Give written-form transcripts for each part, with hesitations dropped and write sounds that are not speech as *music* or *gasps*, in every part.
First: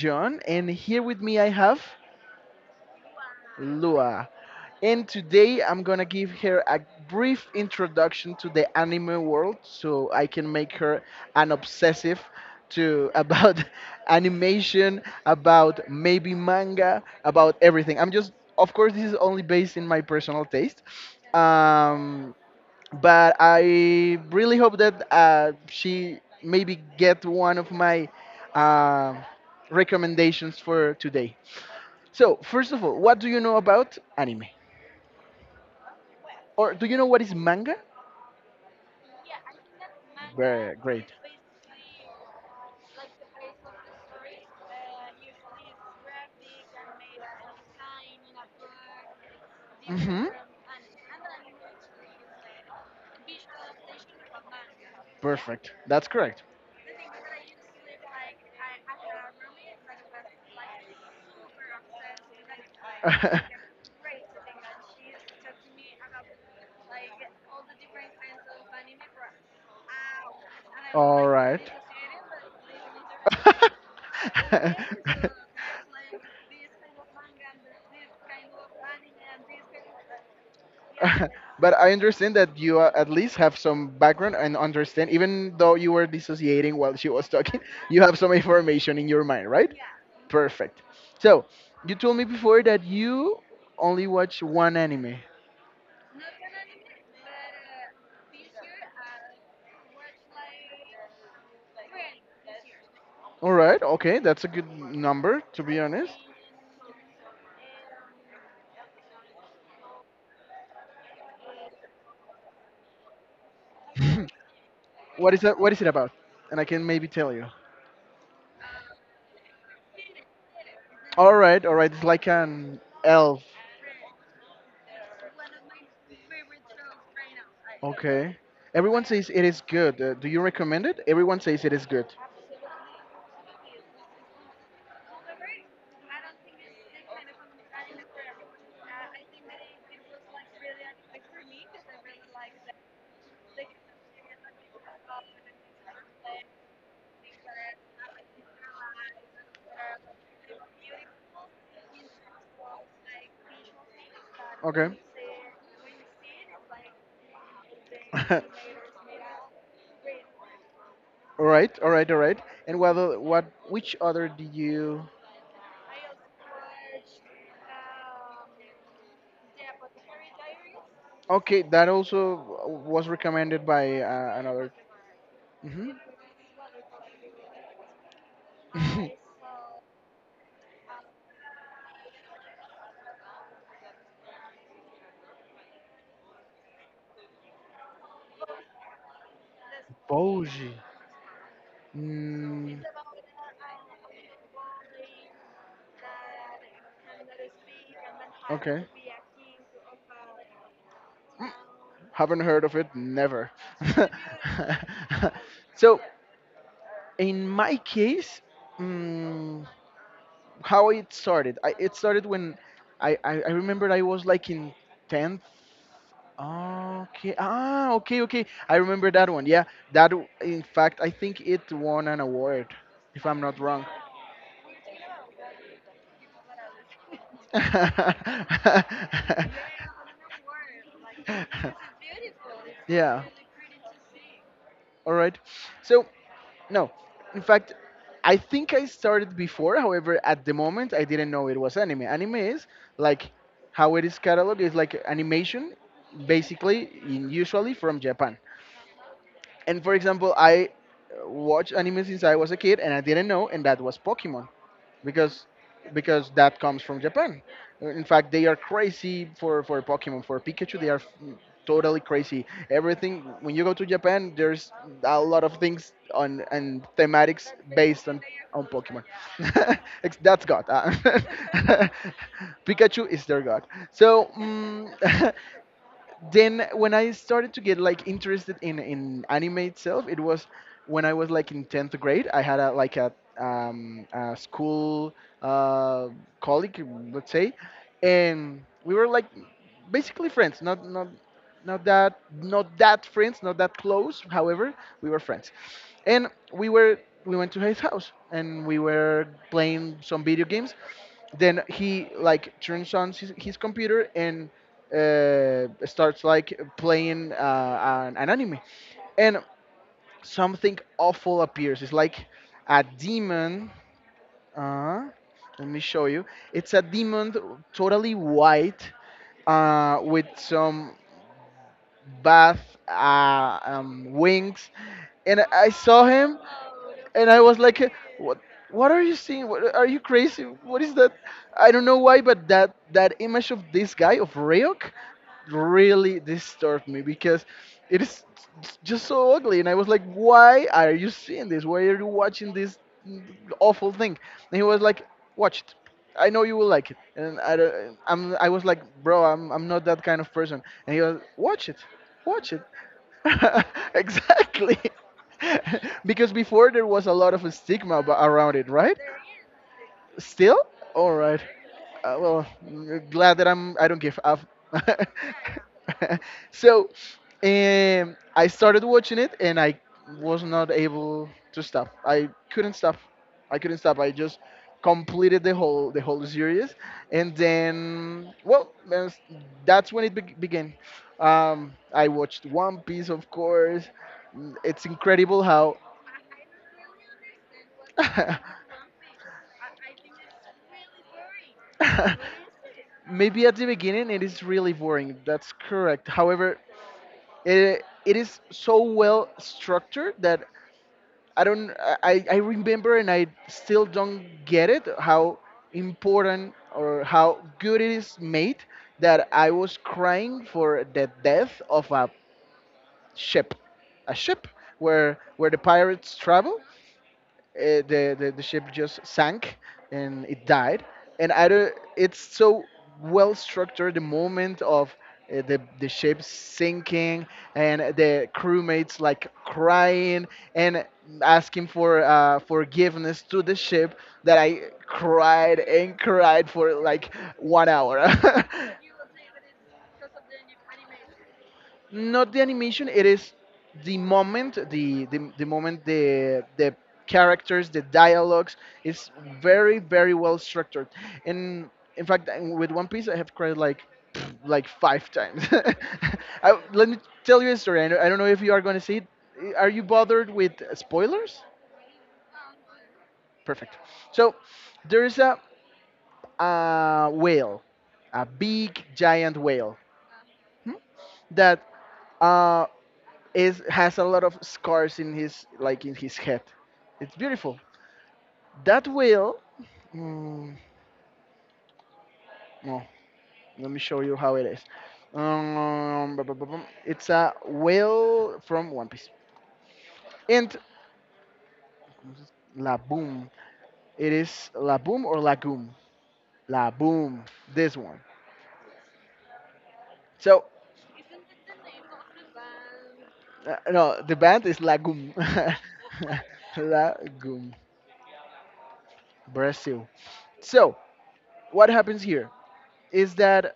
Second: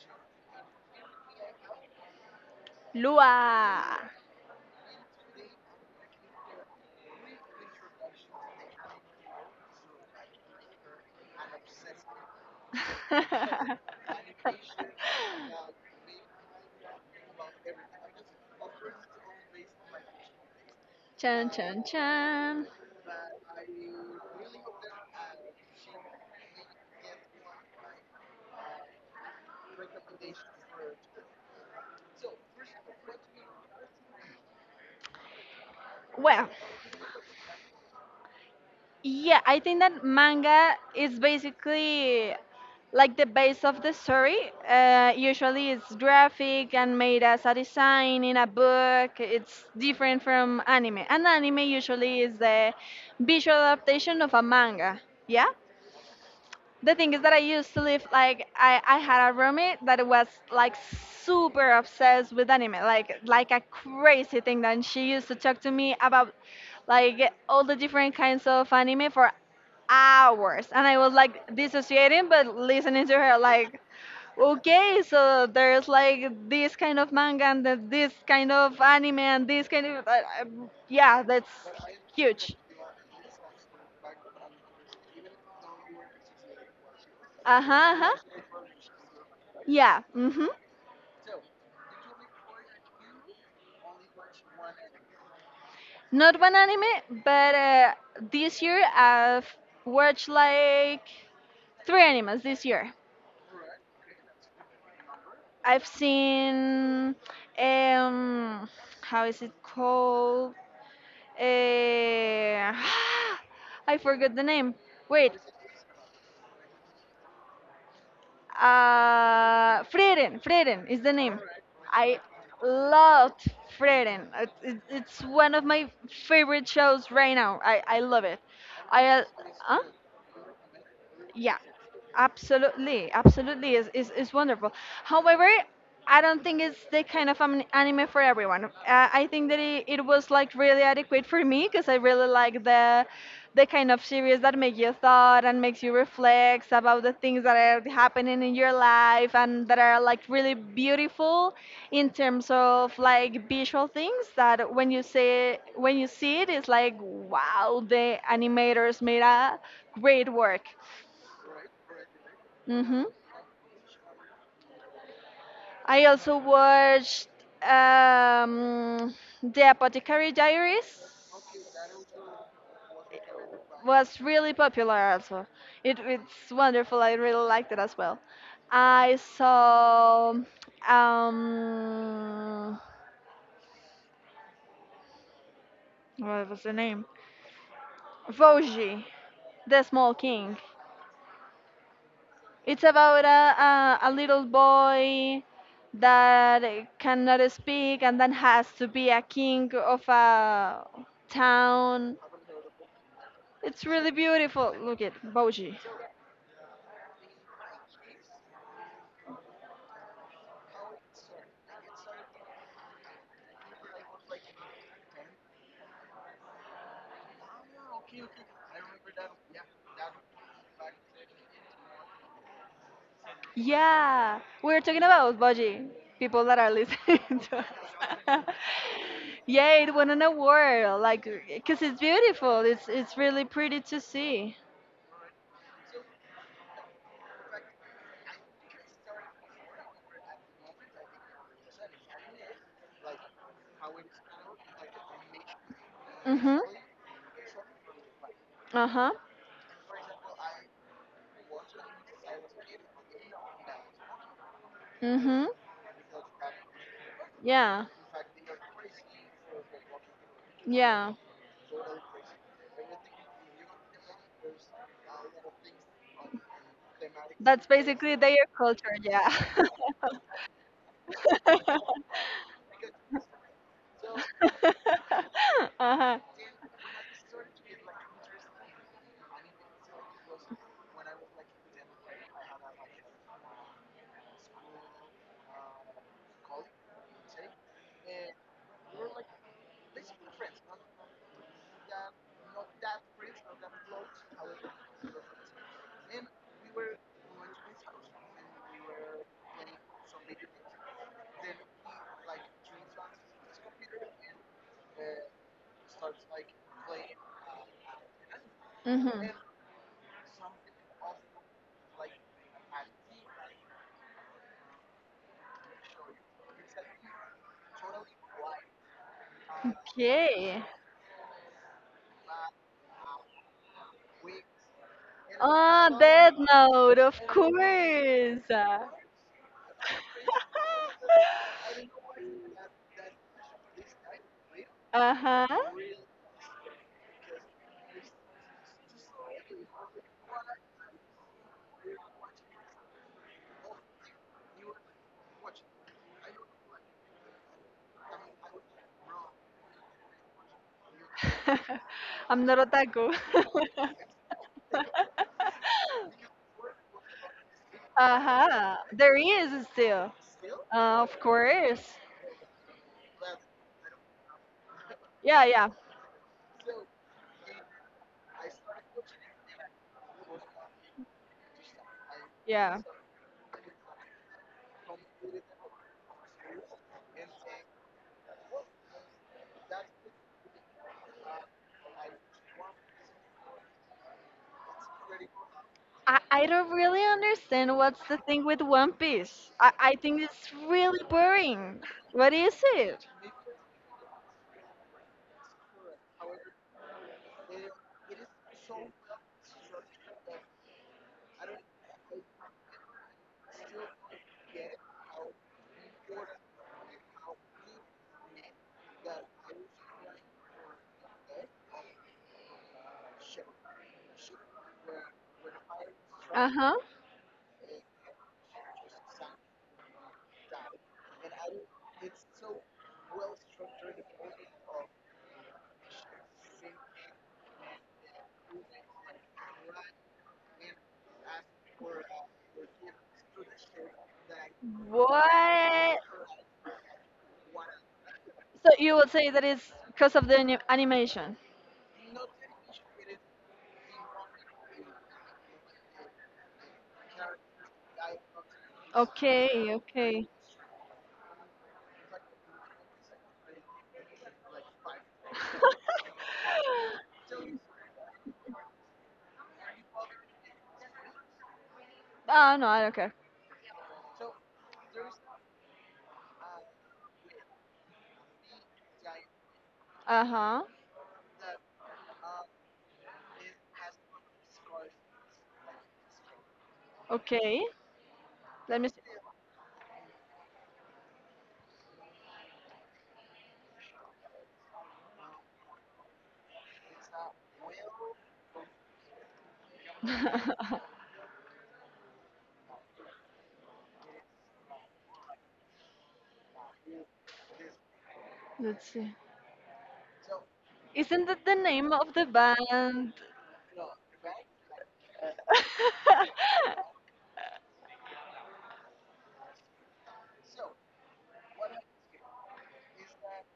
John, and here with me I have Lua. Lua. And today I'm gonna give her a brief introduction to the anime world, so I can make her an obsessive to about *laughs* *laughs* animation, about maybe manga, about everything. I'm just, of course, this is only based in my personal taste. Chan chan Um, chan. but I really hope that she maybe get one of my uh, recommendations for today. So first of all, what do you know about anime, Well, or do you know what is manga? yeah, I think that manga Very great. is basically like the base of the story. Usually it's graphic and made as a design in a book. It's different hmm from anime. And anime usually is the visual adaptation of a manga. Yeah? Perfect. That's correct. The thing is that I used to live like I had a roommate that was like super obsessed with anime, *laughs* like a crazy thing. And she used to talk to me about like all the different kinds of anime for hours, and I was All like right. *laughs* dissociating, but listening to her like. Okay, *laughs* so there's like this kind of manga and this kind of anime and this kind of uh, yeah, that's But I understand that huge. you at least have some background and understand, even though you were dissociating while she was talking, Uh huh. *laughs* you Uh-huh. have some Uh-huh. information in your mind, right? Yeah. Mhm. Perfect. So, you told me before that you only watch one anime. Not one anime, but this year I've watched like three animes this year. All right, okay, that's a good number to be I've honest. seen um how is it called? Uh, *gasps* *sighs* I forgot the name. *laughs* Wait, What is that? What is it about? And I can maybe tell you. Frieren. Frieren is the All name. right, all right. It's I like an elf. loved Frieren. It's one of my favorite shows right now. I love Okay. it. I Everyone says it is Huh? good. Do you recommend it? Everyone Yeah, says it is good. absolutely, absolutely is wonderful. However, I don't think it's the kind of an anime for everyone. I think that it was like really adequate for me because I really like the kind of series that make you thought and makes you reflect about the things that are happening in your life and that are like really beautiful in terms of like visual things that Okay. When you see it it's like wow, the animators made a great *laughs* work. All right, all right, all right. And what Hmm. o- what which other did you? I also watched um, The Apothecary Diaries. Okay, that also was recommended by Was really another. popular also. Mm-hmm. It's wonderful. I really liked it as well. I saw um, what was the name? Voji, The *laughs* Small King. Boji. It's Mm, about a little boy that cannot speak and then has okay. to be a king of a Mm, town. Haven't heard of it. Never. It's *laughs* really beautiful. Look at Boji. So in my case, mm, how it started? It started when I remember I was like in tenth. Okay. Ah, okay, okay. I remember that one. Yeah, that. In fact, I think it won an award, if I'm not wrong. Yeah, we're talking about Boji, people that are listening *laughs* to *laughs* us. Yeah, it won an award, like, because it's beautiful. It's Yeah. really pretty to see. All right. So, no. In fact, I think I started before. However, at the moment, I didn't know it was anime. Anime is like how it is cataloged is like animation, Mhm. basically, in, usually from Japan. Uh huh. And for example, I watched anime since I was a kid, and I didn't know, and that was Pokemon, because Mhm. because that comes from Japan. Yeah. In fact, they are crazy for Pokemon, for Pikachu. Yeah. Totally crazy. Everything when you go to Japan, there's a lot of things on and thematics That's based basically on their culture, Pokemon. yeah. *laughs* *laughs* That's God. *laughs* *laughs* Pikachu is their God. So. *laughs* Uh-huh. Then when I started to get like interested in anime itself, it was when I was like in tenth grade. I had a like a school uh, colleague, let's say, and we were like basically friends. Not that friends, not that close. However, we were friends, and we went to his house and we were playing some video games. Then he like turns on his computer and starts like playing an anime, Hmm. and something awful appears. It's like a demon. uh, Let me show you. It's a demon, totally white, with Okay. some bath wings. And I Ah, saw Death him, Note, of and I was like, "What? course. What are you seeing? What, are you crazy? What is that?" I don't know why, but that image of *laughs* this guy of Ryuk Uh huh. really disturbed me because it is just so ugly, and I was like, "Why are you seeing this? Why are you watching this awful thing?" And he was like, "Watch it. I know you will like it," and I, don't- I'm, I was like, "Bro, I'm not that kind of person." And he was, "Watch it, *laughs* I'm watch not it." otaku. *laughs* *laughs* Exactly. *laughs* Because before there was a lot of uh around it, huh. right? There is still. Still? All Of right. course. Well, glad that I don't give up. Yeah, yeah, *laughs* So, I started watching it and I was not able to stop. I couldn't yeah. stop. I couldn't stop. I just completed the whole series, and then well, that's when began. I watched One Piece, of course. It's incredible how. I don't really understand what's the thing with *laughs* One Piece. I think it's really boring. What is it? Maybe at the beginning it is really boring. That's correct. However, it is so well structured that I don't. I remember and I still don't get it how important or how good it is made, that I was crying for the death of a ship, a ship where the pirates Uh travel. huh. The, the ship just sank and it died, and I don't. It's so well structured, the moment of the ship sinking and the crewmates like crying and asking for forgiveness to the ship, that I cried and What? cried for like 1 hour. *laughs* So you would say that it's because of the animation? Not the animation. It is the moment, the the moment, the characters, the dialogues, is Okay, very very okay. well structured. And in fact, with One Piece I have cried like *sniffs* like five times. *laughs* *laughs* I, let me tell you a story. I don't know if you are going to see it. Are you bothered with spoilers? Ah, no, I don't care. Perfect. So there is a whale, a big giant whale, Uh huh. hmm, that uh, is has a lot of scars in his like in his head. It's beautiful. Okay. Let me That see. whale. Mm, no, let me show you how it is. Bum. It's a whale from One Piece. And *laughs* La Boom. It is La Boom or Lagoon. La Boom. This one. Let's see. So Isn't that the name of the band? No, the band is Lagoon. *laughs* Lagoon, Brazil. So what happens here is that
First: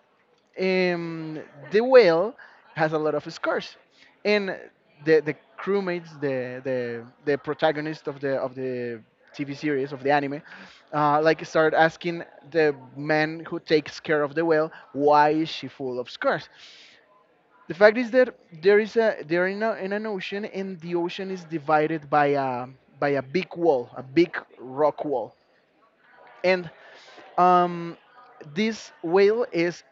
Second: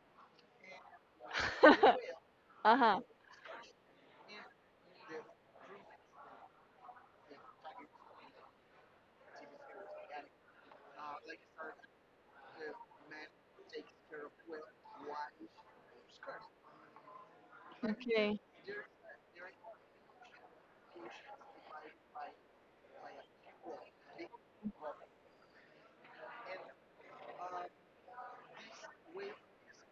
um, the whale *laughs* has a Uh-huh. lot of scars, and the crewmates, the protagonist of the TV series of the anime, like start asking the man who takes care of the whale why is she full of scars. The fact is that Okay. there is a they're in, a, in an ocean, and the ocean is divided by a big wall, a big rock wall, and um, this whale is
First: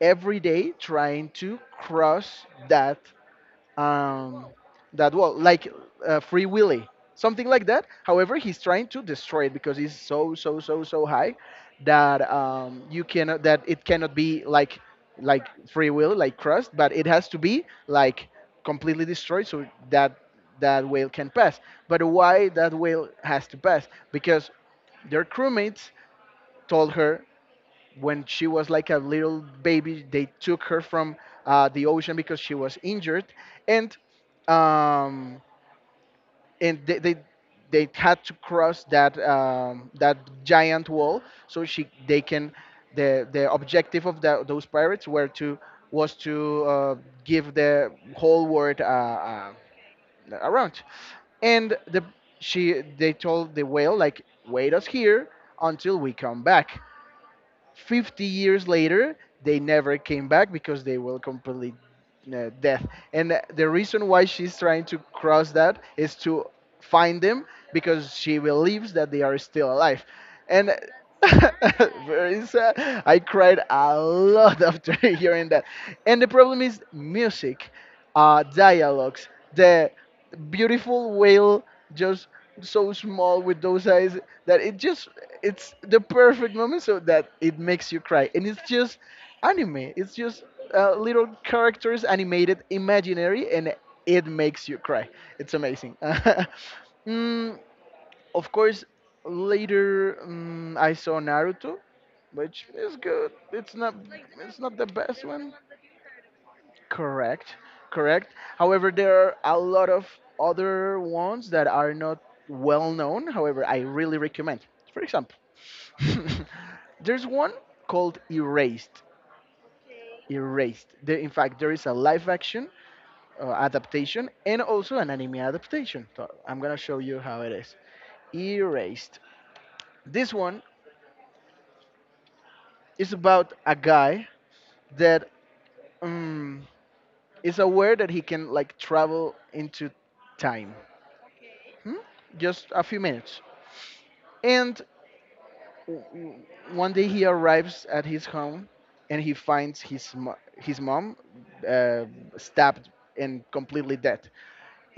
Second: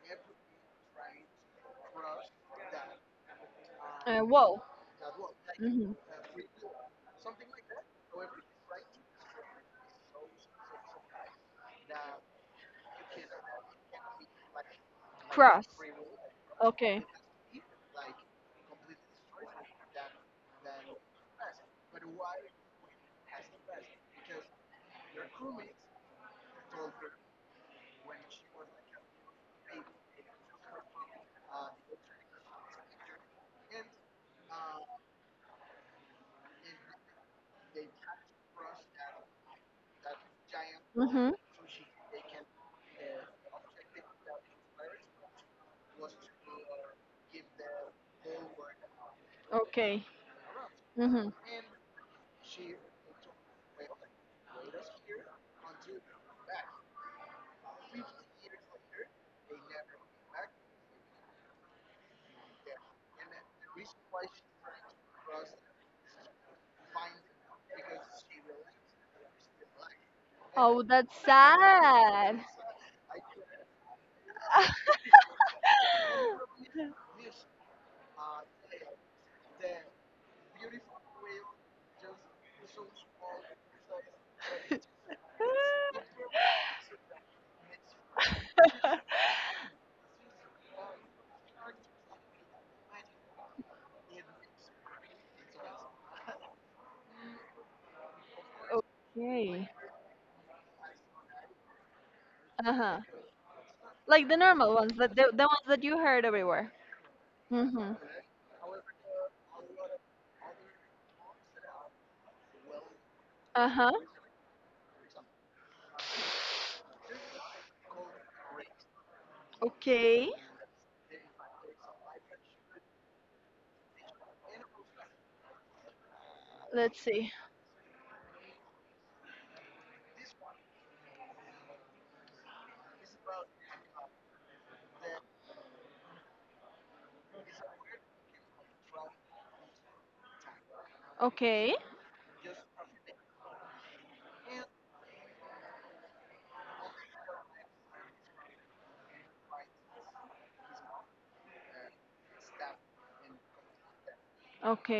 every day trying to cross that um, Whoa. that wall, like Hmm. Free Willy, something like that. However, he's trying to destroy it because it's so so so so high that you cannot that it cannot be like Cross. Free Willy, like crust, but Okay. it has to be like completely destroyed so that that whale can pass. But why that whale has to pass? Because their crewmates told her when she was like a little baby, they took her from the ocean because she was injured, and um, and they, they they had to cross that that giant wall. Mm-hmm. So she they can the objective of the, those pirates were to was to give the whole world Okay. around, Mm-hmm. and the she they told the whale like wait us here until we come back 50 years later, they never came back because they were completely dead. And the reason why she's trying to cross that is to find them because she believes that they are still alive. And Oh, that's uh, *laughs* sad. very sad. I cried a lot after *laughs* hearing that. And the problem is *laughs* music, dialogues, the beautiful whale just so small with those eyes that it just it's the perfect moment so *laughs* that it makes you cry. And it's just anime. It's just little characters animated imaginary, and it makes you cry. It's amazing. *laughs* mm, of course Okay. later I saw Naruto, which is Uh-huh. good. It's not Like the it's normal not the ones, that best the one. ones that you heard everywhere. Correct, Mm-hmm. correct. However, there are a lot of other ones that are not well known. However, I Uh-huh. really recommend. For example, *laughs* there's one called Erased. Okay. Erased. There, in fact, there is a live action adaptation and also an anime adaptation. So I'm gonna show Let's you see. how it is. Erased. This one is about a guy that um, is aware that he can like travel into time. Okay. Hmm? Just a few minutes. And w- one day he arrives at his home and he finds his mom uh, stabbed and completely dead.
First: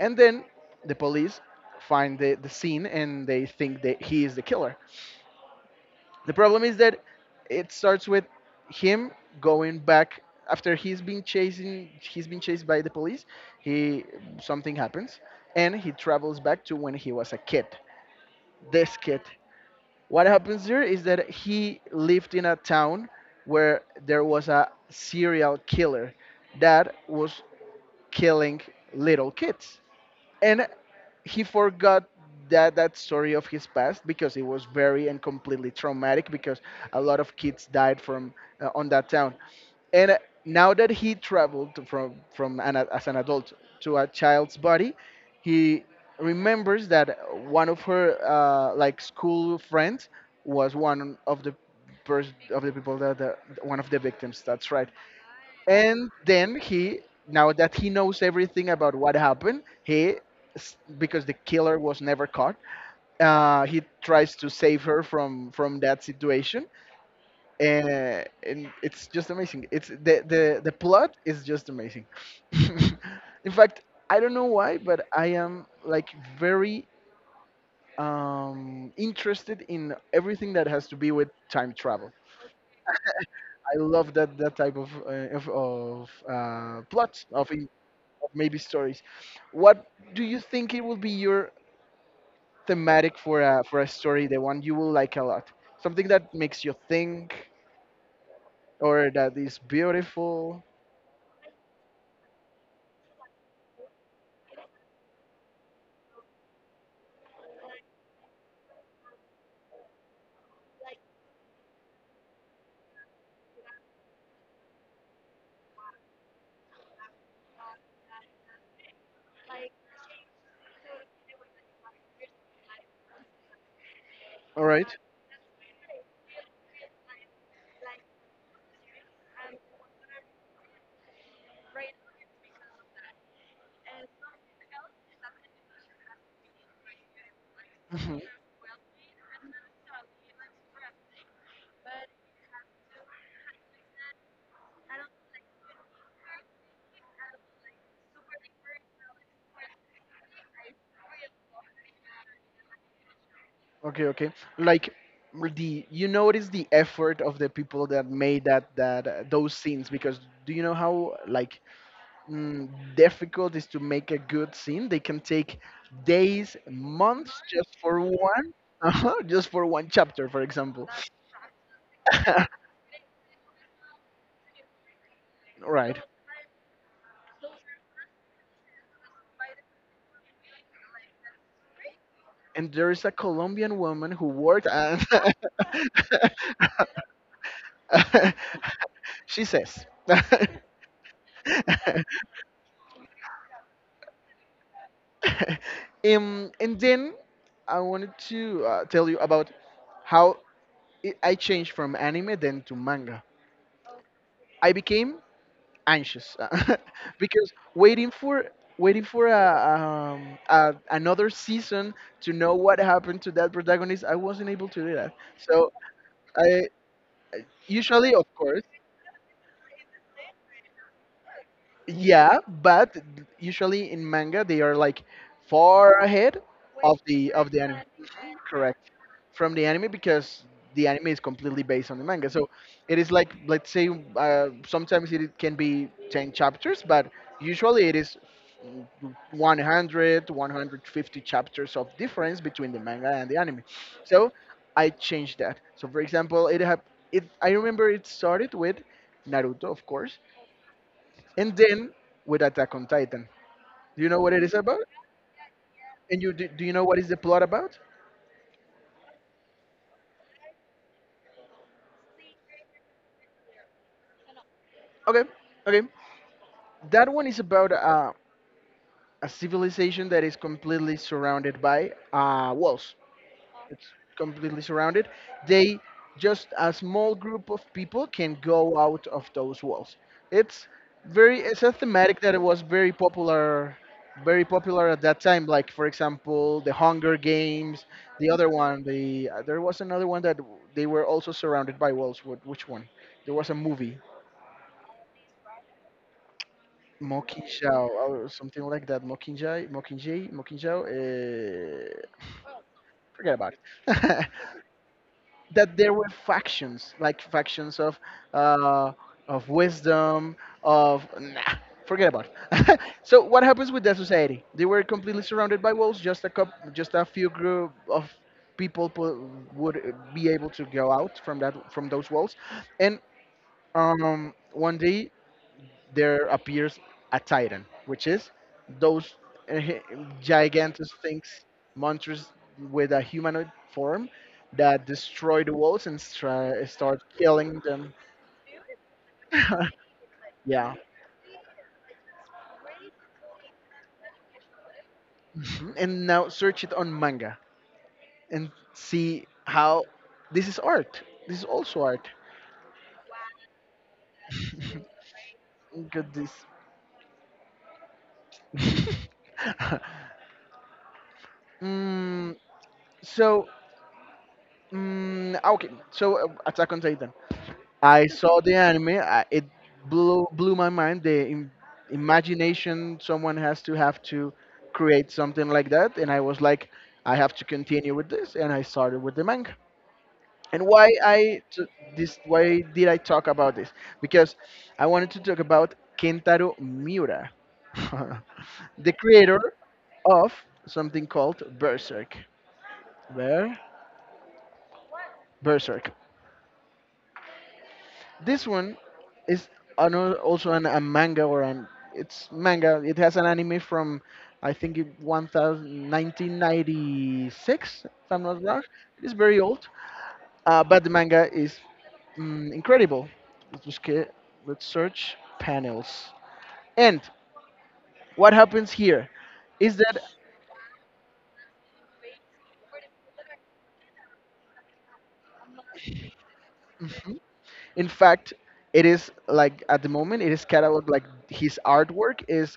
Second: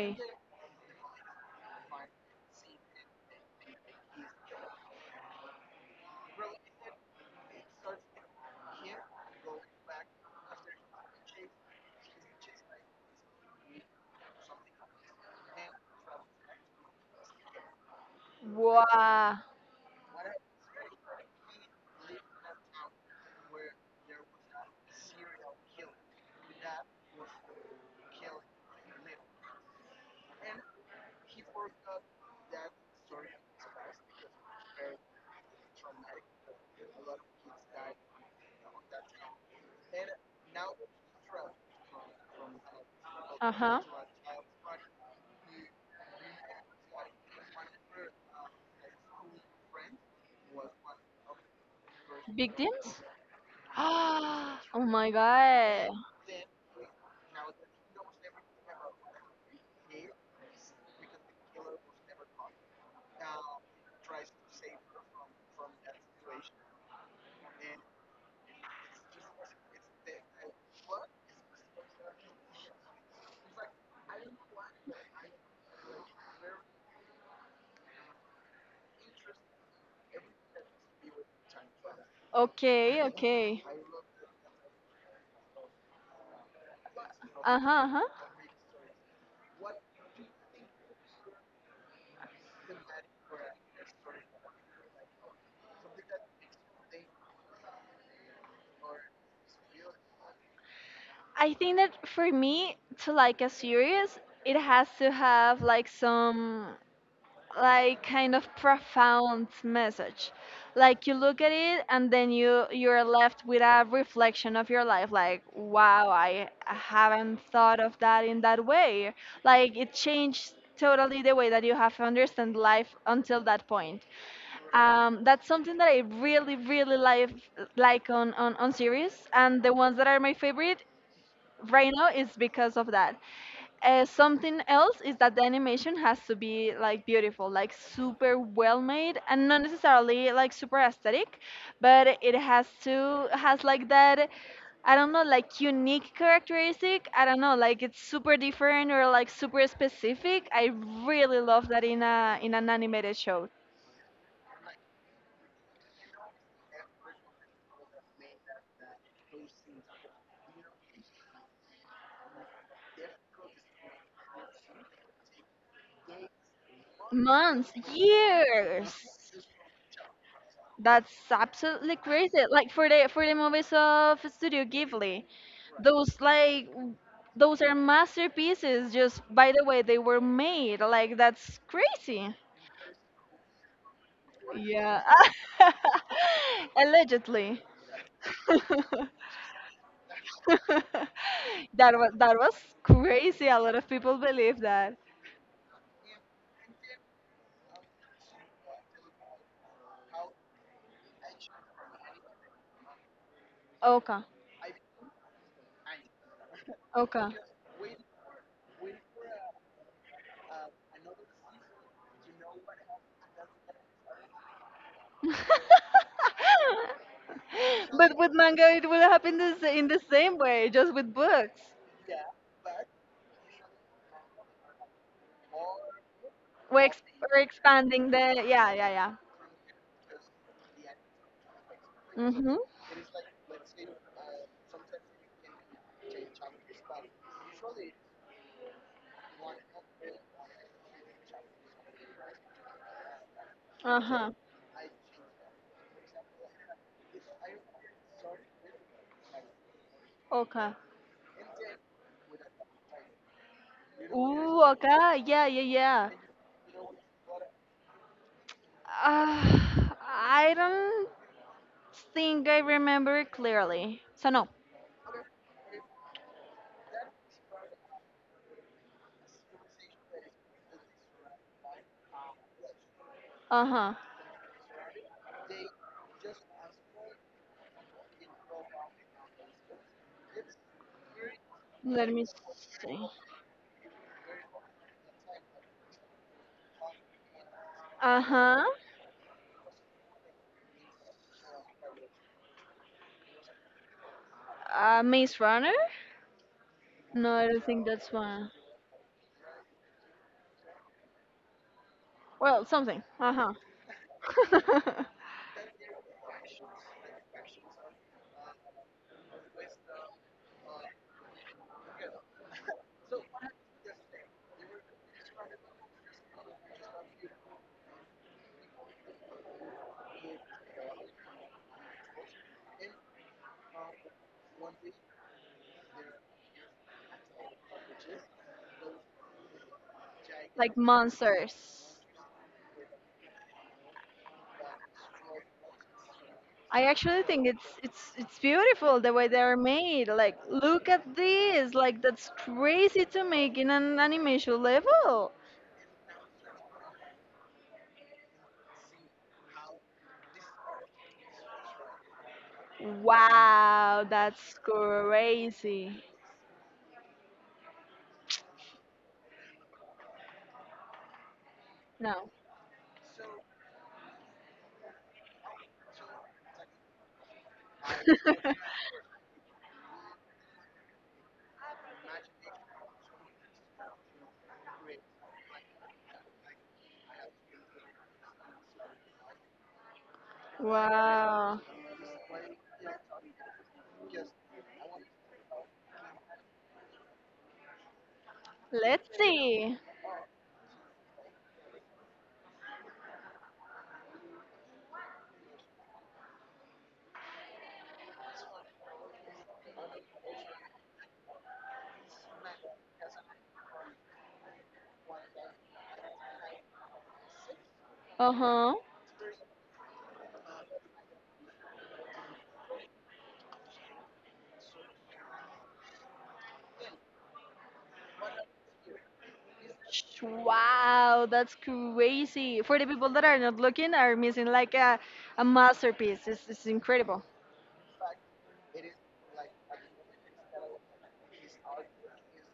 And then the police find the scene and they think that he is the killer. The problem is that it starts with him going back after he's been chased by the police. He something happens and he travels back to when he was a kid. This kid. Wow. What happens there is that he lived in a town where there was a serial killer that was killing little kids. And he forgot that story of his past because it was very and completely traumatic because a lot of kids died from on that town and now that he traveled from as an Uh adult huh. to a child's body he remembers that one of her like school friends was one of the of the people Victims? that, one of the victims, Ah! that's *gasps* Oh right. my god. And then he, now that he knows everything about what happened, he because the killer was never caught, he tries to save her from that situation. uh, and it's just amazing. It's the the plot is just amazing. *laughs* In fact, I don't know why, but I am like very interested in everything that has to be with time travel. Okay, okay. I love that type of, plots of, Uh huh, uh huh. of maybe stories. What do you think it will be your thematic for a story? The one you will like a lot, something that makes you think or that is beautiful. I think that for me to like a series, it has to have like some like kind of profound message. Like you look at it and then you're left with a reflection of your life like wow, I haven't thought of that in that way. Like it changed totally the way that you have understand life until that point. All right. That's something that I really really like on series and the ones that are my favorite right now it's because of that. Something else is that the animation has to be like beautiful, like Mhm. super well made and not necessarily like super aesthetic, but it has to has like that. I don't know, like unique characteristic. I don't know, like it's super different or like super specific. I really love that in a in an animated show. Okay, okay. Like, the you notice the effort of the people that made that those scenes because do you know how like mm, difficult is to make a good scene? They can take days, months Months, just for one, *laughs* years. Just for one chapter, for example. That's absolutely crazy. Like *laughs* for the movies of Studio Ghibli, Right. those like w- those are masterpieces. Just by the way they were made, like that's crazy. And there is a Colombian woman who worked and Yeah, *laughs* *laughs* allegedly. *laughs* she says. *laughs* That was crazy. A lot of people believe that. And then I wanted to tell you about how I changed from anime then to manga. Okay, I became anxious *laughs* okay. because waiting for waiting for a another season to know what happened to that protagonist. I wasn't able to do that, so I *laughs* usually But of with course. manga, it will happen the in the same way, just with books. Yeah, but usually in manga they are like far ahead We're, of ex the we're of the anime. expanding the. Mhm, Yeah, yeah, correct. yeah. From the anime because the anime is completely based on the manga. So Mm-hmm. it is like, let's say, sometimes it can be 10 chapters, but usually it is 100 150 chapters of difference between the manga and the anime. Uh-huh. So I changed that. So for example, it have it I remember it started with Naruto, of course, Okay. and then with Attack on Titan. Do you know what it is Ooh, about? okay. Yeah, yeah, yeah. And you do, do you know what is the plot about? Uh, I don't think I remember clearly. So, no. Okay, okay. That one is about a civilization that is completely surrounded by walls. It's Uh-huh. completely surrounded. They, just a small group of people can go out of those walls. It's very, it's a Let thematic me that it was very see. popular, very popular at that time. Like for example, the Hunger Games, the other Uh-huh. one, the there was another one that they were also surrounded by walls. Which one? There was a movie, Maze Runner? No, I don't think Mockingjay that's or one. something like that. Mockingjay, Mockingjay, Mockingjay, Well, something. forget about Uh it. *laughs* huh. That there were factions, like factions uh, of wisdom, of, nah, forget about it. *laughs* So what happens with that society? They were completely surrounded by walls. Just a cup, just a few group of people would be able to go out from that, from those walls, and one day there appears a titan, which is those uh, *laughs* Like gigantic things, monsters. monsters with a humanoid form that destroy the walls and I start actually think killing it's them. it's it's beautiful the way they're *laughs* made. Like, Yeah. look at this. Like, that's crazy to make in an animation level. Mhm. And now search it on manga and see how this is art. This is also art. Wow, that's *laughs* Look crazy. at this. *laughs* No. mm, so, okay. So, Attack on Titan. I saw the *laughs* anime. It blew my mind. The imagination someone has to have to create something like that, and I was like, I have to continue with this, and I started with the manga. And Wow. Why did I talk about this? Because I wanted to talk about Kentaro Miura, *laughs* the Let's creator see. of something called Berserk. Where? Berserk. This one is also a manga or an it's manga. It has an anime from I think it 1000 if I'm Uh not wrong. huh. It is very old, but the manga is, incredible. Let's just get, let's search panels. And what happens here is that, Wow, that's crazy. For the people that are not looking, are missing like a masterpiece. It's incredible. *laughs* in fact, it is like at the moment it is cataloged, like his artwork is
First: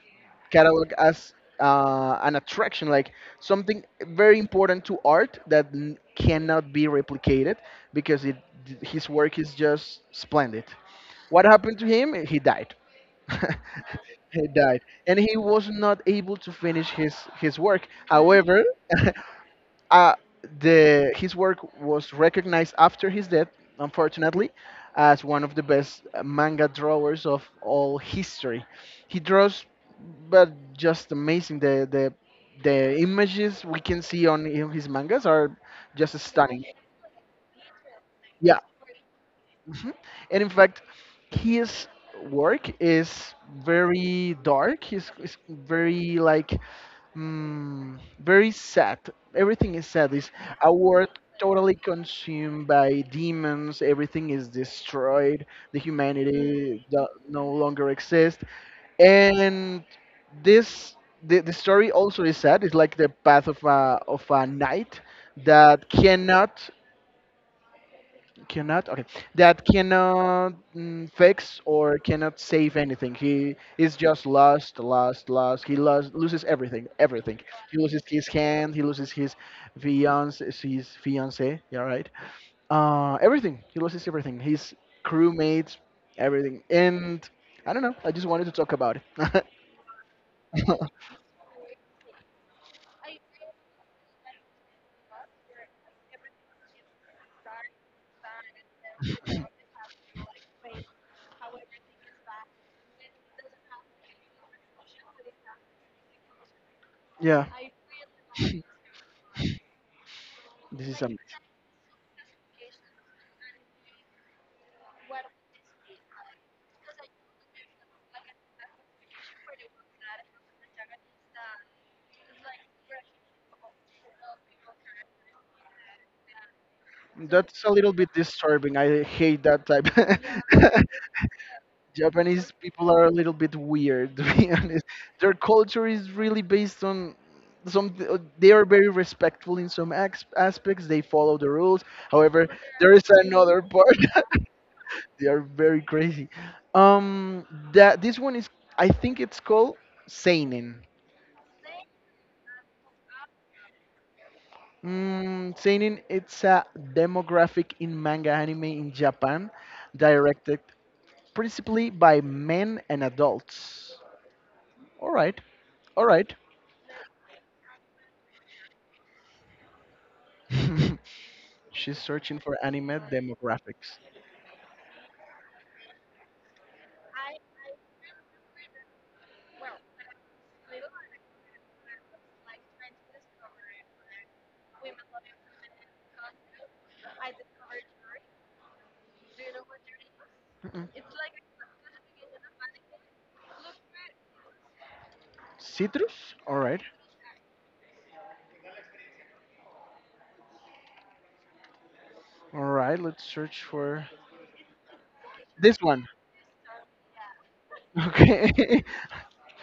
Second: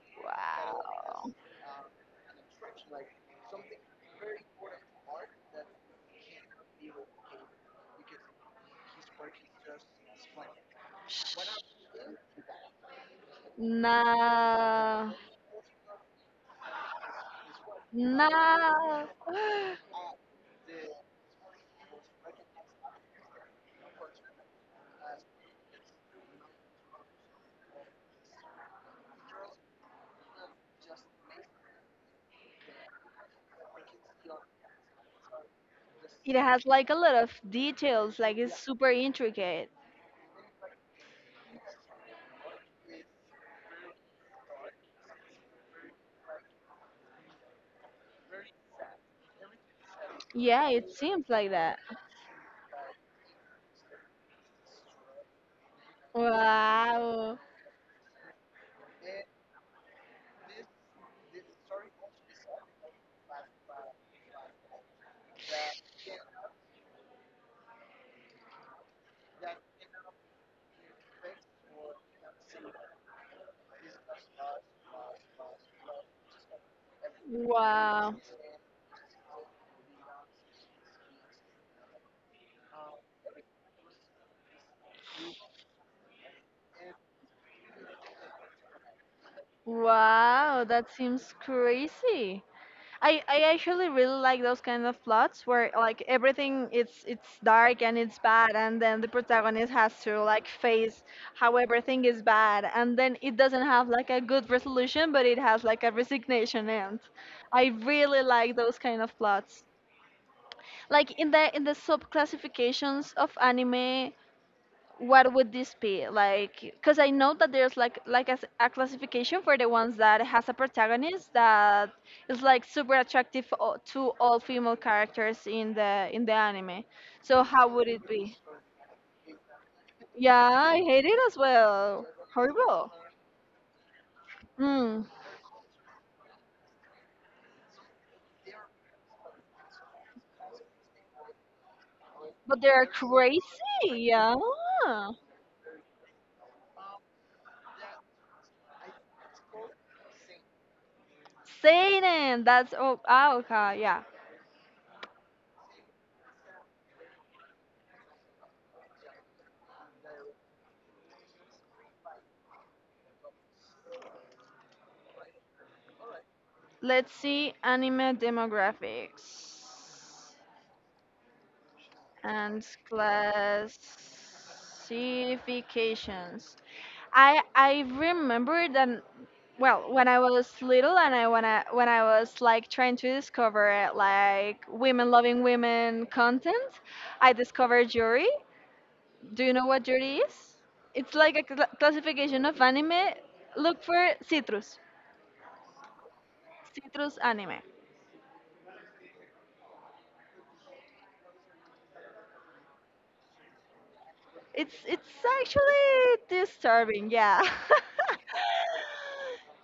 cataloged Wow. as an attraction, like something very important to art that cannot be replicated because it his work is just splendid. Sh- What happened to him? He died. *laughs* He died, Nah. and he was not able to finish his work. However, Nah. *laughs* *gasps* Uh, the his work was recognized after his death, unfortunately, as one of the best manga drawers of all history. He draws, but just amazing. The the images we can see on in his mangas are just It stunning. has like a lot of details, like it's Yeah, super intricate. hmm, and in fact, his work is very dark. It's very like, mm, very sad. Everything is sad. It's Yeah, a it world seems like totally that. consumed by demons. Everything is destroyed. The humanity Wow. no longer exists. And this, the story also is sad. It's like the path of a knight that cannot okay, that cannot, fix or cannot save anything. He is just lost lost, loses everything, everything. He loses Wow. his hand, he loses his fiance, his fiance, yeah, right. Uh, everything, he loses everything, his crewmates, everything. And I don't know, I just wanted to talk about it. Wow, that *laughs* seems crazy. I actually really like those kind of plots where like everything it's dark and it's bad and then the protagonist has to like face how everything is bad and then it doesn't have like a good resolution but it has like a resignation end. Yeah, I really like those kind of plots. this is amazing. Like in the sub classifications of anime, what would this be like? Because I know that there's like a classification for the ones that has a protagonist that is like super attractive to all female characters in the anime so That's how a would little it bit be? disturbing. I hate that type. Yeah, I *laughs* hate it as well. Japanese Horrible. people are a little bit weird, *laughs* to be honest. Mm. Their culture is really based on some. They are very respectful in some aspects. They follow the rules. However, But they're there is crazy. another part. Yeah. *laughs* They are very crazy. Um, that this one is, I think it's called seinen. Satan, that's, oh, ah, okay, yeah. Mm, seinen, it's a demographic in manga anime in Japan, directed principally by men and adults. All right, all right. Let's see anime demographics *laughs* She's searching for and anime demographics. classifications. I remember that, well, when I was little and I was like trying to discover like women loving women content, I discovered Yuri. Do you know what Yuri is? Mm-mm. It's like a classification of anime. Look for citrus, Citrus? All right, citrus anime. all right. Let's search for It's this one. actually disturbing, yeah. Okay,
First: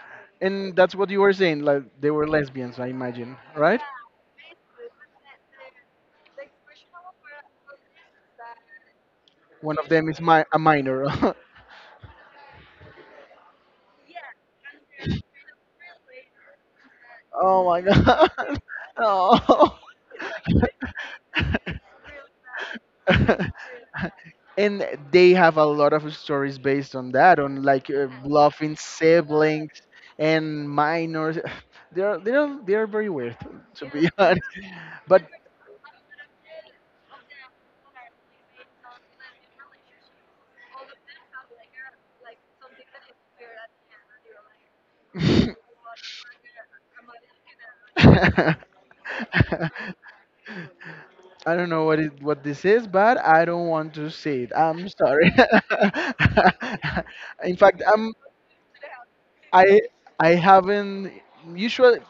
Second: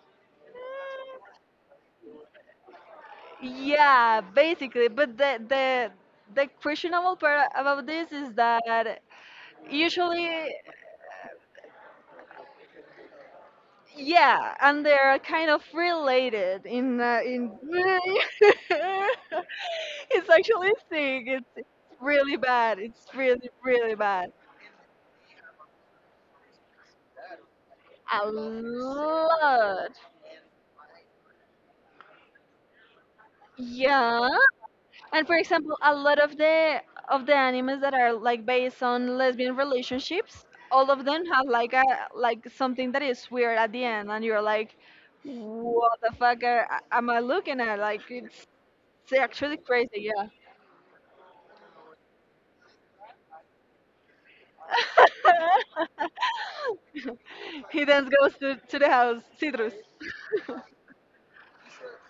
*laughs* and that's what you were *laughs* saying. Like they were lesbians, I imagine, right? Yeah, basically. But the questionable part about this is that One of them is my usually, a minor. *laughs* yeah, and they're kind of related in in. Oh my god. *laughs* *laughs* Oh. It's actually sick. It's really bad. It's really *laughs* really bad. And they have a lot of stories based on that, on like A bluffing siblings lot. and minors. *sighs* They're very weird, to be *laughs* Yeah. honest. But And for example, a lot of the animes that are like based on lesbian relationships, all of them have like a like something that is weird at the end, and you're like, what the fuck am I looking at? Like it's actually crazy, *laughs* yeah. I don't know what it what this is, but I don't want to see it. I'm sorry. *laughs* *laughs* In fact, He then goes to, the house, Citrus. I I *laughs* haven't usually.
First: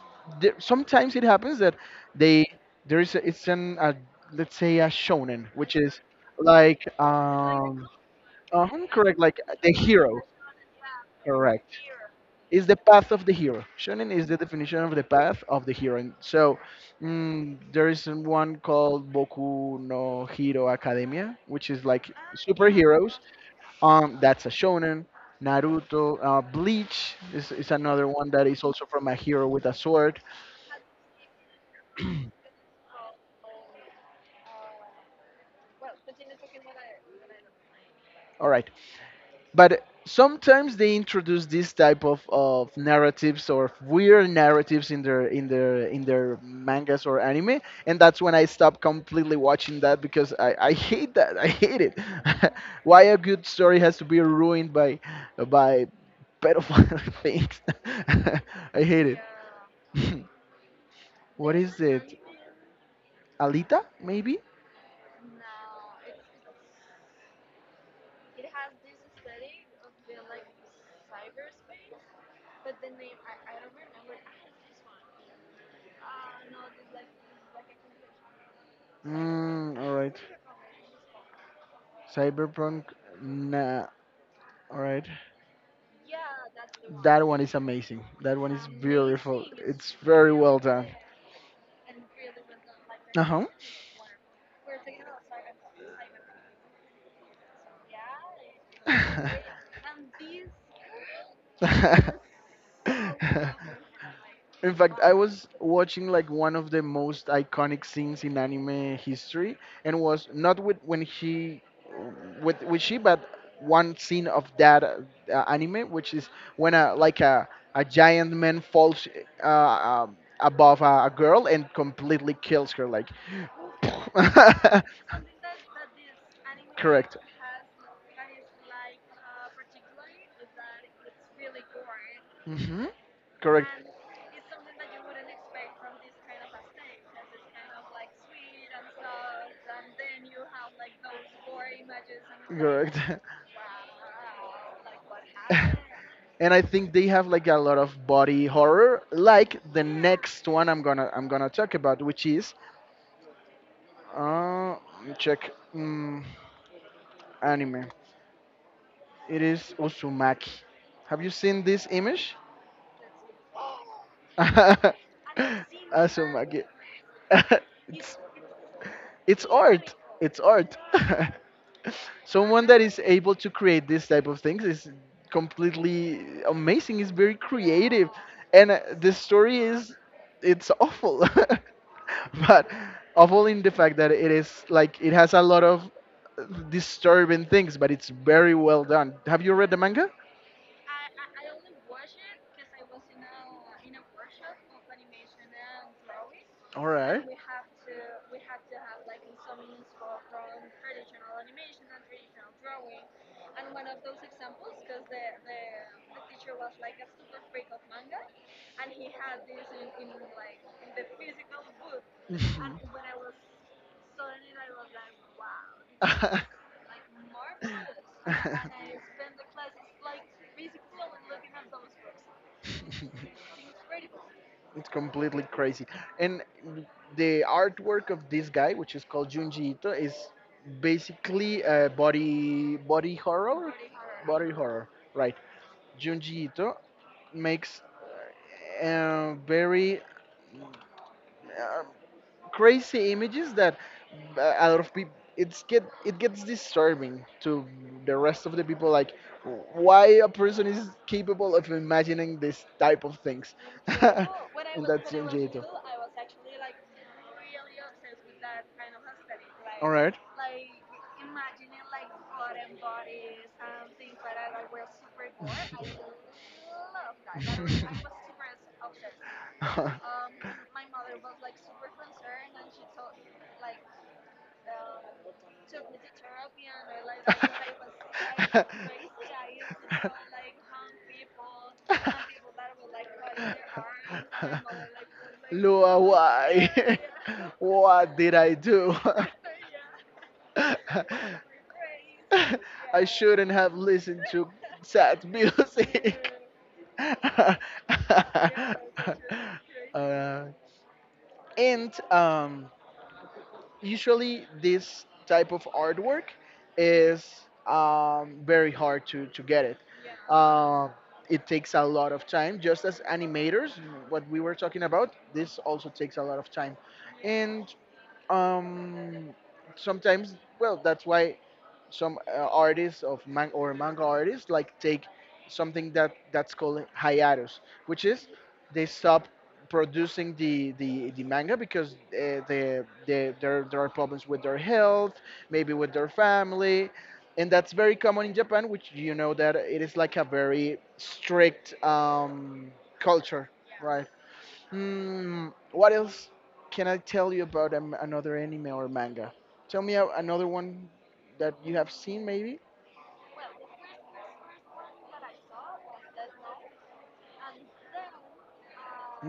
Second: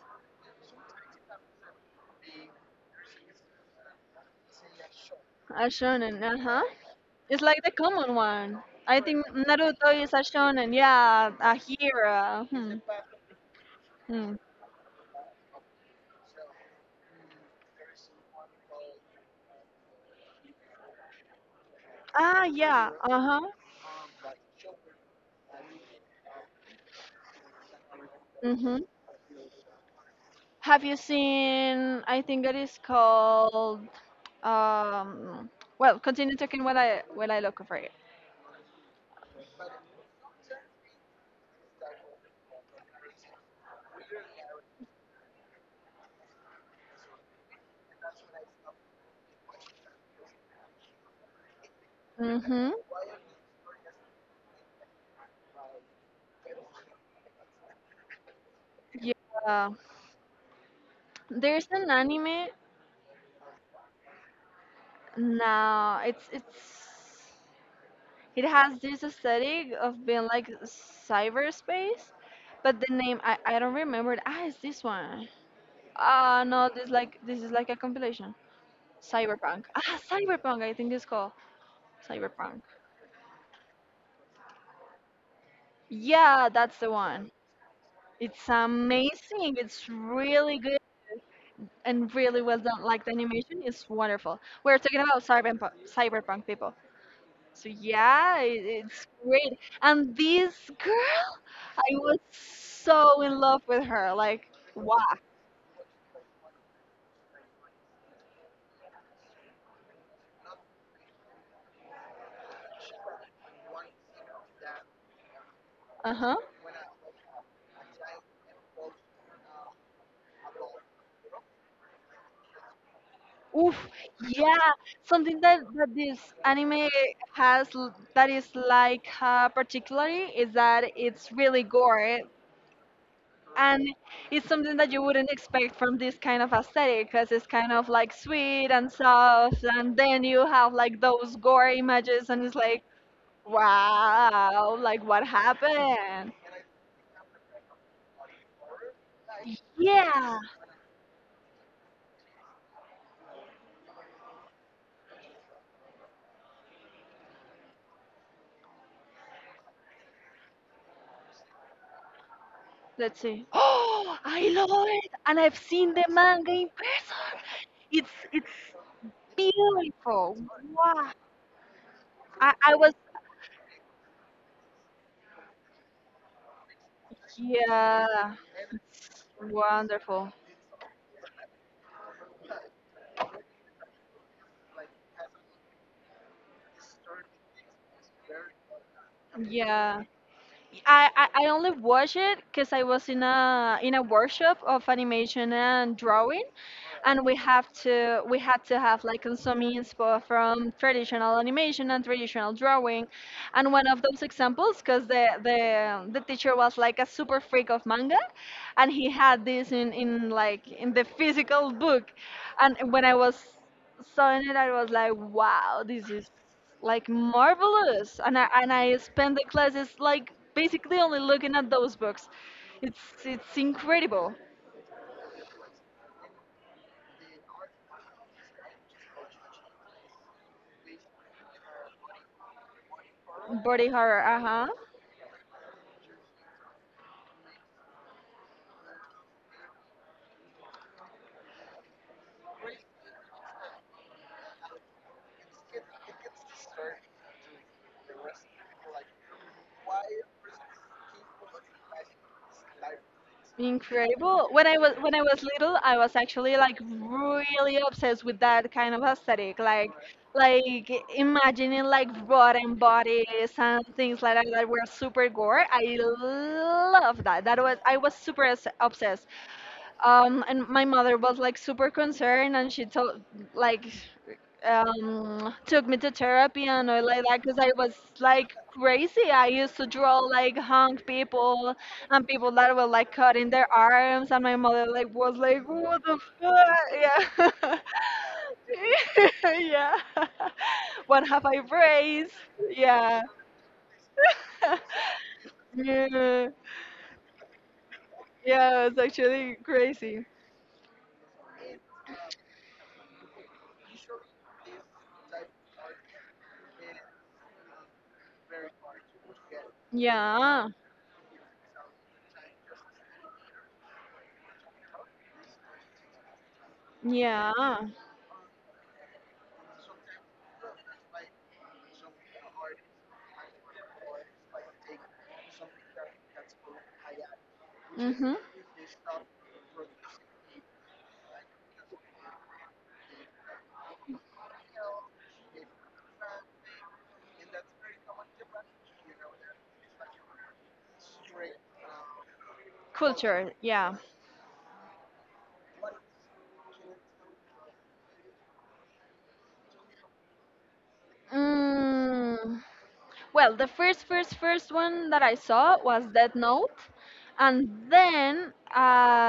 There, sometimes it happens that they there is a, let's say a shonen, A which is shonen, uh-huh. like It's like the common one. I correct, think like the Naruto is hero, a shonen, yeah, a correct, hero. is Hmm. the path of the hero. Shonen is Hmm. the definition of the path of the hero. And so, there is one called Boku no Hero Academia, which is like Ah, yeah. superheroes. Uh-huh. That's a shonen. Naruto, Bleach is another one that is Mm-hmm. also from a hero with a sword. Have you seen, I think that is called, um, well, continue talking while I look for it. All right. But sometimes they introduce this type of narratives or weird narratives in their mangas or anime, and that's when I stopped completely watching that because I hate that, I hate it. *laughs* Mm-hmm. Why a good story has to be ruined by by pedophile *laughs* things. *laughs* I hate it. Yeah. *laughs* What There's is an it, anime Alita maybe? now. It has this aesthetic of being like cyberspace, but the name I don't remember it. Ah, it's this one. Ah, no, this is like a compilation. Cyberpunk. *laughs* Mm, all Ah, right, Cyberpunk, I think it's called Cyberpunk. cyberpunk, nah, all right. Yeah, that's the That one. one is amazing. That It's one is beautiful. amazing. It's It's very well really good done. and really well done. Like the Uh huh. animation is wonderful. We're talking about cyberpunk, cyberpunk people. So yeah, it's great. *laughs* And this girl, And I was this so in *laughs* love with her. Like, in wow. fact, I was watching like one of the most iconic scenes in anime history, and was not with when he, with she, but one scene of that anime, Uh which is huh. when a like a giant man falls above a girl and completely kills her. Like, Oof, yeah, *laughs* something that this anime correct, has that is like particularly is that it's really gore hmm, correct. and it's something that you wouldn't expect from this kind of aesthetic because it's kind of like sweet and soft and then you have like those gore images and it's like Correct. *laughs* wow, like what happened? *laughs* And I think they have like a lot of body horror, like the Yeah, next one I'm gonna talk about, which is, let me check, mm, anime. It is Uzumaki. Have you seen this image? let's see. *gasps* Oh, I love *laughs* it and I've seen the manga Azumaki. in person. *laughs* It's It's it's art. Beautiful. It's art. Wow. *laughs* I, Someone I that was, is able to create this type of things is completely amazing. It's very creative, yeah, and the story is, wonderful. it's awful, *laughs* but awful in the fact that it is like it has a lot of disturbing things, but it's very well done. Have you read the Yeah. manga? I only watched it because I was in a workshop of animation and drawing, All right. and we had to have like some inspo from traditional animation and traditional drawing, and one of those examples because the teacher was like a super freak of manga, and he had this in the physical book, and Mhm. when I was saw it, I was like, wow, this is *laughs* like marvelous, and I spend the classes like basically only looking at those books, it's it's incredible. It's completely crazy. And the artwork of this guy, which is called Junji Ito, is basically a body horror, Body horror, body uh-huh. horror, right? Junji Ito makes a very uh, crazy images that, a lot of people it's get it gets disturbing to the rest of the people, like why a person is capable of imagining this type of things. *laughs* Incredible. When I And was that's when I in, was little, I was actually like really obsessed with that kind of aesthetic, all like right. Imagining like rotten bodies and things like that that were super gore. I love that. That was I was super obsessed. And my mother was like super concerned and she told, like took me to therapy and all like that because I was like crazy. I used to draw like hung people and people that were like cutting their arms, and my mother like was *laughs* *laughs* like, Lua, what the why? fuck? *laughs* Yeah. What did I do? *laughs* Yeah. *laughs* What have I *laughs* raised? I Yeah. shouldn't have listened to sad *laughs* music. Yeah. *laughs* Yeah, it's actually crazy. Uh, and Usually, this type of artwork is, very hard to get it. Yeah. Um, it takes a lot of time, just as animators, what we were talking about, this also takes a lot of time. And Yeah. um sometimes, well, that's why some artists of man- or manga artists like take something that's called hiatus, which is Mm-hmm. they stop producing the manga because they there there are problems with their health, maybe with their family. And that's very common in Japan, which you know that it is like a very strict culture, Culture, yeah. right? Hmm. What else can I tell you about another anime or manga? Tell me another one that you have seen, maybe. Mm, well, the first one that I saw was Death Note, and then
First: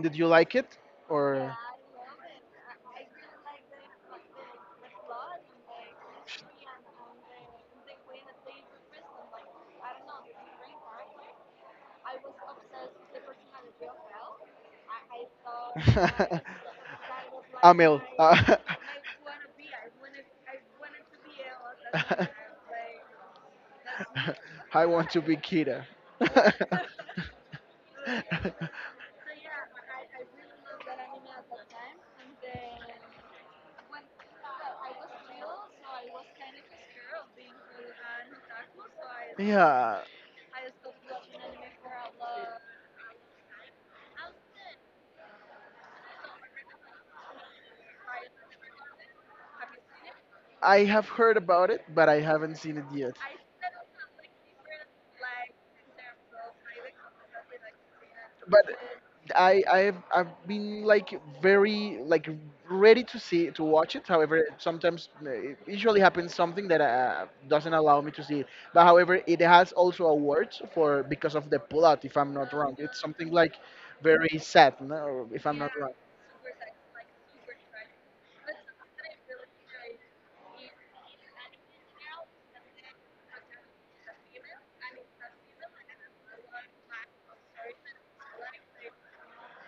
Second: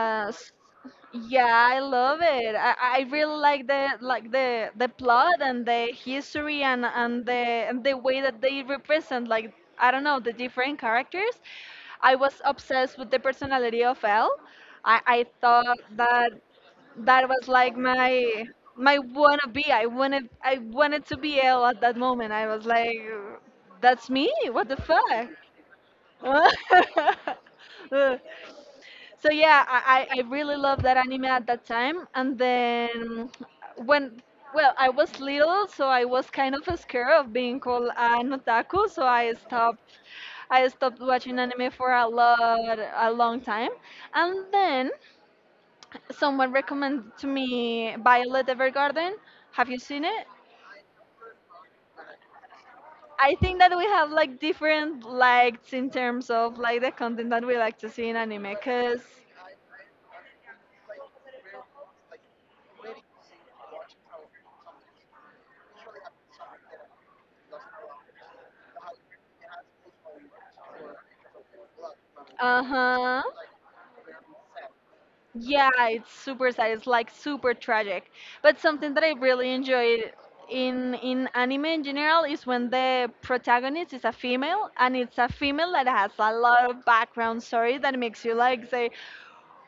Did you like it? Or yeah, I love it. I really like the like the plot and the history and the way that they represent, like, I don't know, the different characters. I was obsessed with the personality of Elle. I thought that *laughs* that was like Amel. my my wanna be. I wanted to be Elle at that *laughs* moment. I was like, that's me. What the I want to be Kira. fuck? *laughs* *laughs* So yeah, I really loved that anime at that time. And then when, well, I was little, so I was kind of scared of being called an otaku. So Yeah, I stopped watching anime for a long time. And then someone recommended to me Violet Evergarden. Have you seen it? I have heard about it, but I haven't seen it yet. I think that we have like different likes in terms of like the content that we like to see in anime, But because I've been like very like ready to see to watch it. However, sometimes it usually happens something that doesn't allow me to see it. But however, it has also awards for because of the plot. If I'm not uh wrong, it's huh. something like very sad, no? If I'm not Yeah, wrong. it's super sad. It's like super tragic. But something that I really enjoy in anime in general is when the protagonist is a female, and it's a female that has a lot of background story that makes you like say,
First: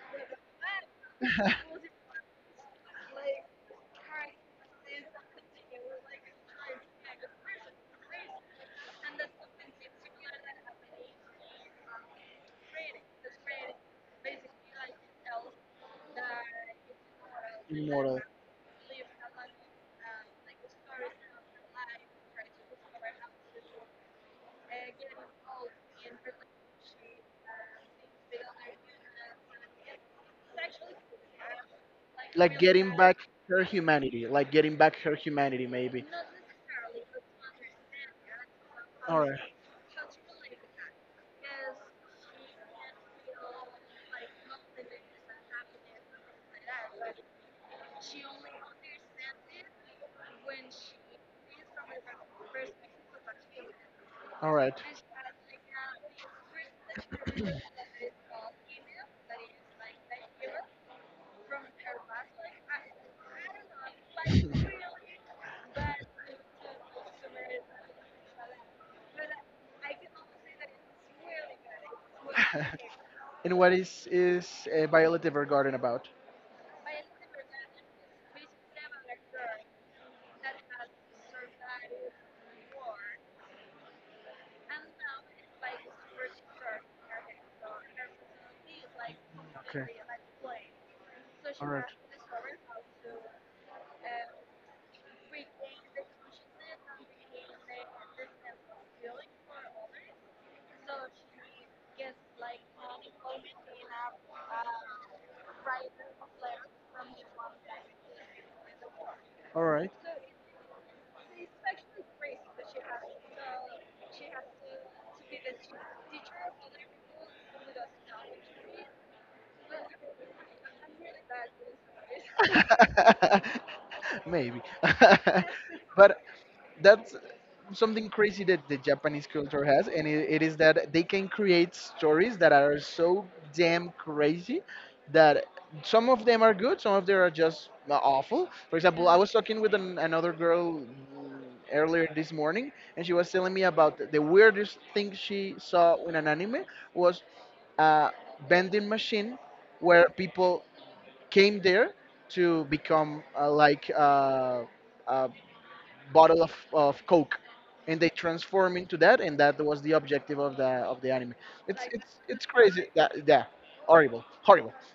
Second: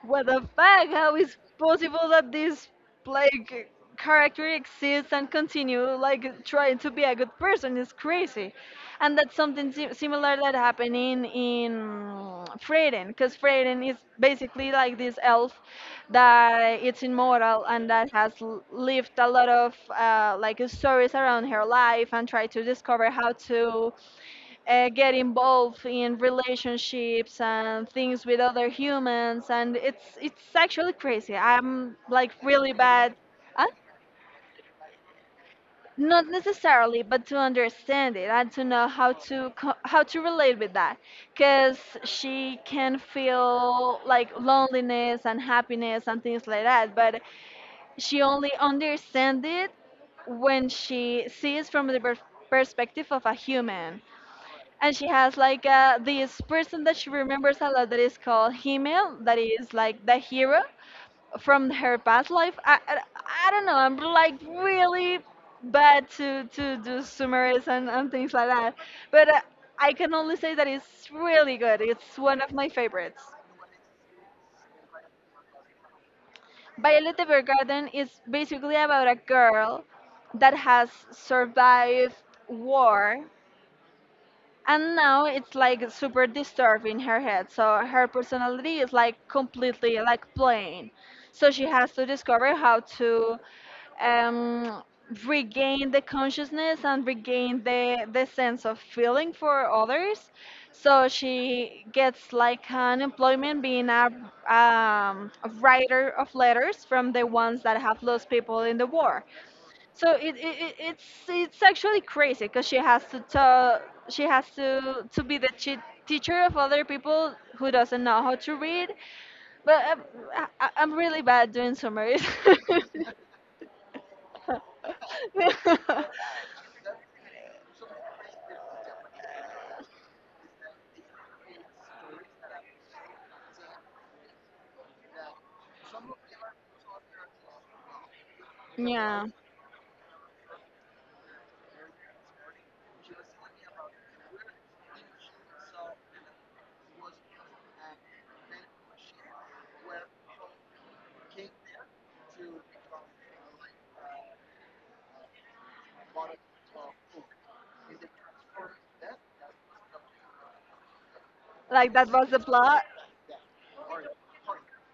what the fuck? How is possible that *laughs* this, like, character exists and continue like trying to be a good person? It's crazy, and that's something similar that happened in Freyden, because Freyden is basically like this elf that it's immortal and that Immortal. has lived a lot of like stories around her life and tried to discover how to get involved in relationships and things with other humans. And it's actually crazy. I'm like Like really getting bad. back her uh, humanity, like getting back her humanity, maybe. Not necessarily, but to understand it and to know how All to how to relate with that, because she can feel like loneliness and happiness and things like that, but she only understands it when she sees from the right. perspective of a human. All right. And she has like this person that she remembers a lot, that is called Himmel, that is like the hero from her past life. I don't know, I'm like really bad to do summaries and things like that, but I can only say that it's really good. It's one of my favorites. *laughs* And what is Violet Evergarden about? Violet Evergarden is basically about a girl that has survived war, and now it's like super disturbed in her head, so her personality is like Okay. completely like plain. So she All right. has to discover how to um, regain the consciousness and regain the sense of feeling for others. So she gets like an employment being a writer of letters from the ones that have lost people in the war. All right. So it's actually crazy, because she has to tell, she has to be the teacher of other people who doesn't know how to read. But I'm really bad doing summaries. *laughs* *laughs* Maybe. *laughs* But that's something crazy that the Japanese culture has, and it is that they can create stories that are so damn crazy that some of them are good, some of them are just awful. For example, I Yeah, was talking with another girl, earlier this morning, and she was telling me about the weirdest thing she saw in an anime. Was a vending machine where people came there to become a bottle of Coke, and they transform into that, and that was the objective of the anime. It's like that it's was the it's plot. crazy. *laughs* Yeah, yeah. Horrible, horrible. *laughs*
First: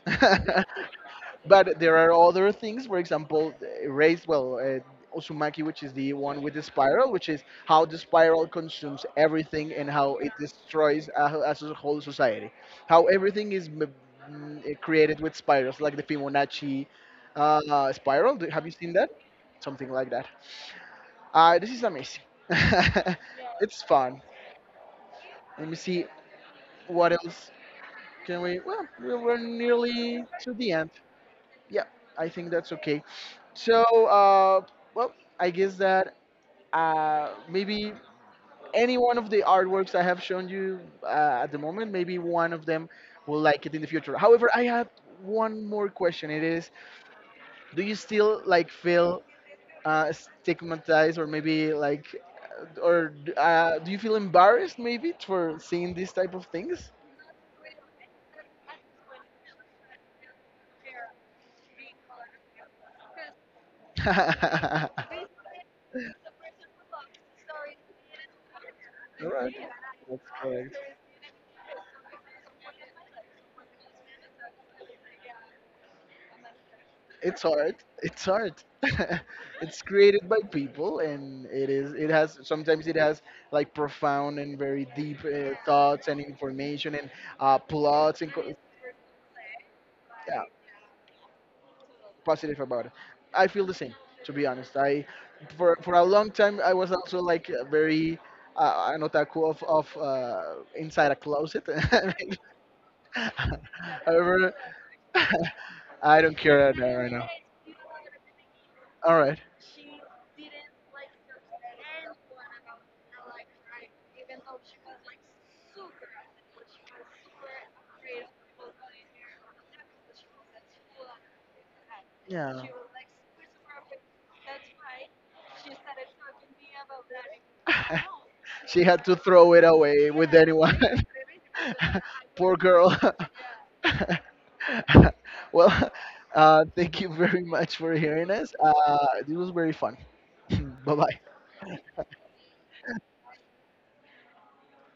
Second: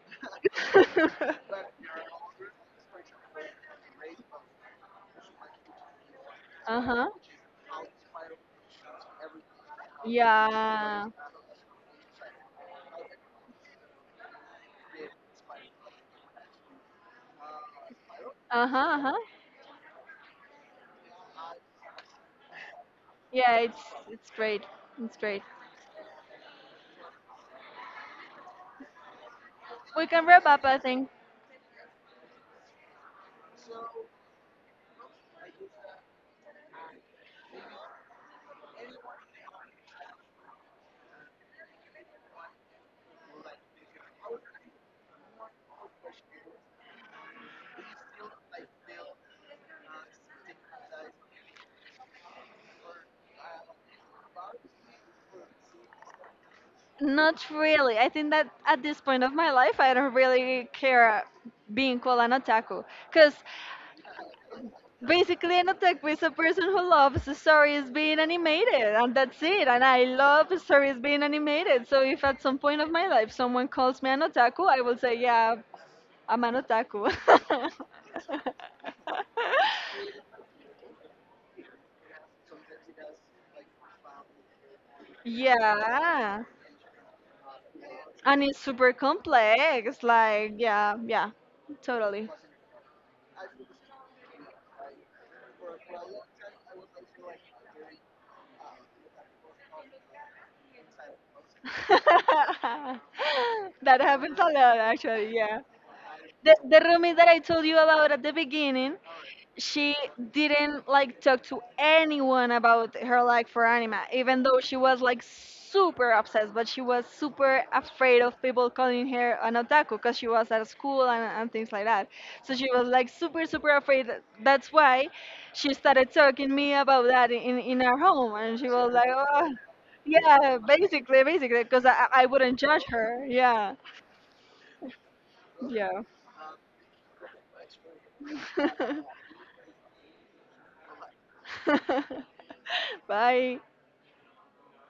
But there are other things, for example, Osumaki, which is the one with the Uh huh. spiral, which is how the spiral consumes everything and how it Yeah. destroys a, as a whole society. How everything is created with spirals, like the Fibonacci spiral. Have Uh you huh. seen Uh that? huh. Something like that. This is amazing. *laughs* Yeah, It's fun. it's great. It's great. Let me see what else can we. Well, we are We nearly can wrap to up, the I end. think. Yeah, I think that's okay. So, well, I guess that maybe any one of the artworks I have shown you at the moment, maybe one of them will like it in the future. However, I have one more question. It is, do you still like feel uh, stigmatized or maybe like, or do you feel embarrassed maybe for seeing these type of things? Not really. I think that at this point of my life, I don't really care being called an otaku. Because *laughs* basically, an otaku is a person who loves the stories being animated, and All that's right. it. And I love Correct. stories being animated. So if at some point of my life someone calls me an otaku, I will say, yeah, I'm an otaku. It's hard. It's hard. *laughs* It's created by *laughs* people, and it is. It has sometimes it has like profound and very deep thoughts and Yeah. information and uh, plots and And co- it's super complex. yeah, Like, yeah, yeah, totally. positive about it. I feel the same, to be honest. I for a long time I was also like a very an otaku of inside a closet. *laughs* *laughs* That happens a However, lot, actually, yeah. *laughs* I don't care right The now. Right roomie that now. I told you about at the beginning, All right. she didn't like talk to anyone about her like for anima, even though she was like super obsessed, but she was super afraid of people calling her an otaku because she was at school and things like that. So Yeah. she was like super afraid. That's why she started talking me about that in our *laughs* home, and she She was had like, to oh throw it away with yeah, anyone. basically because I *laughs* Poor wouldn't judge girl. her. Yeah. *laughs* Well, Yeah. *laughs* Thank you very much for hearing us. *laughs* This was very fun. *laughs* *clears throat* Bye bye. *laughs* Bye.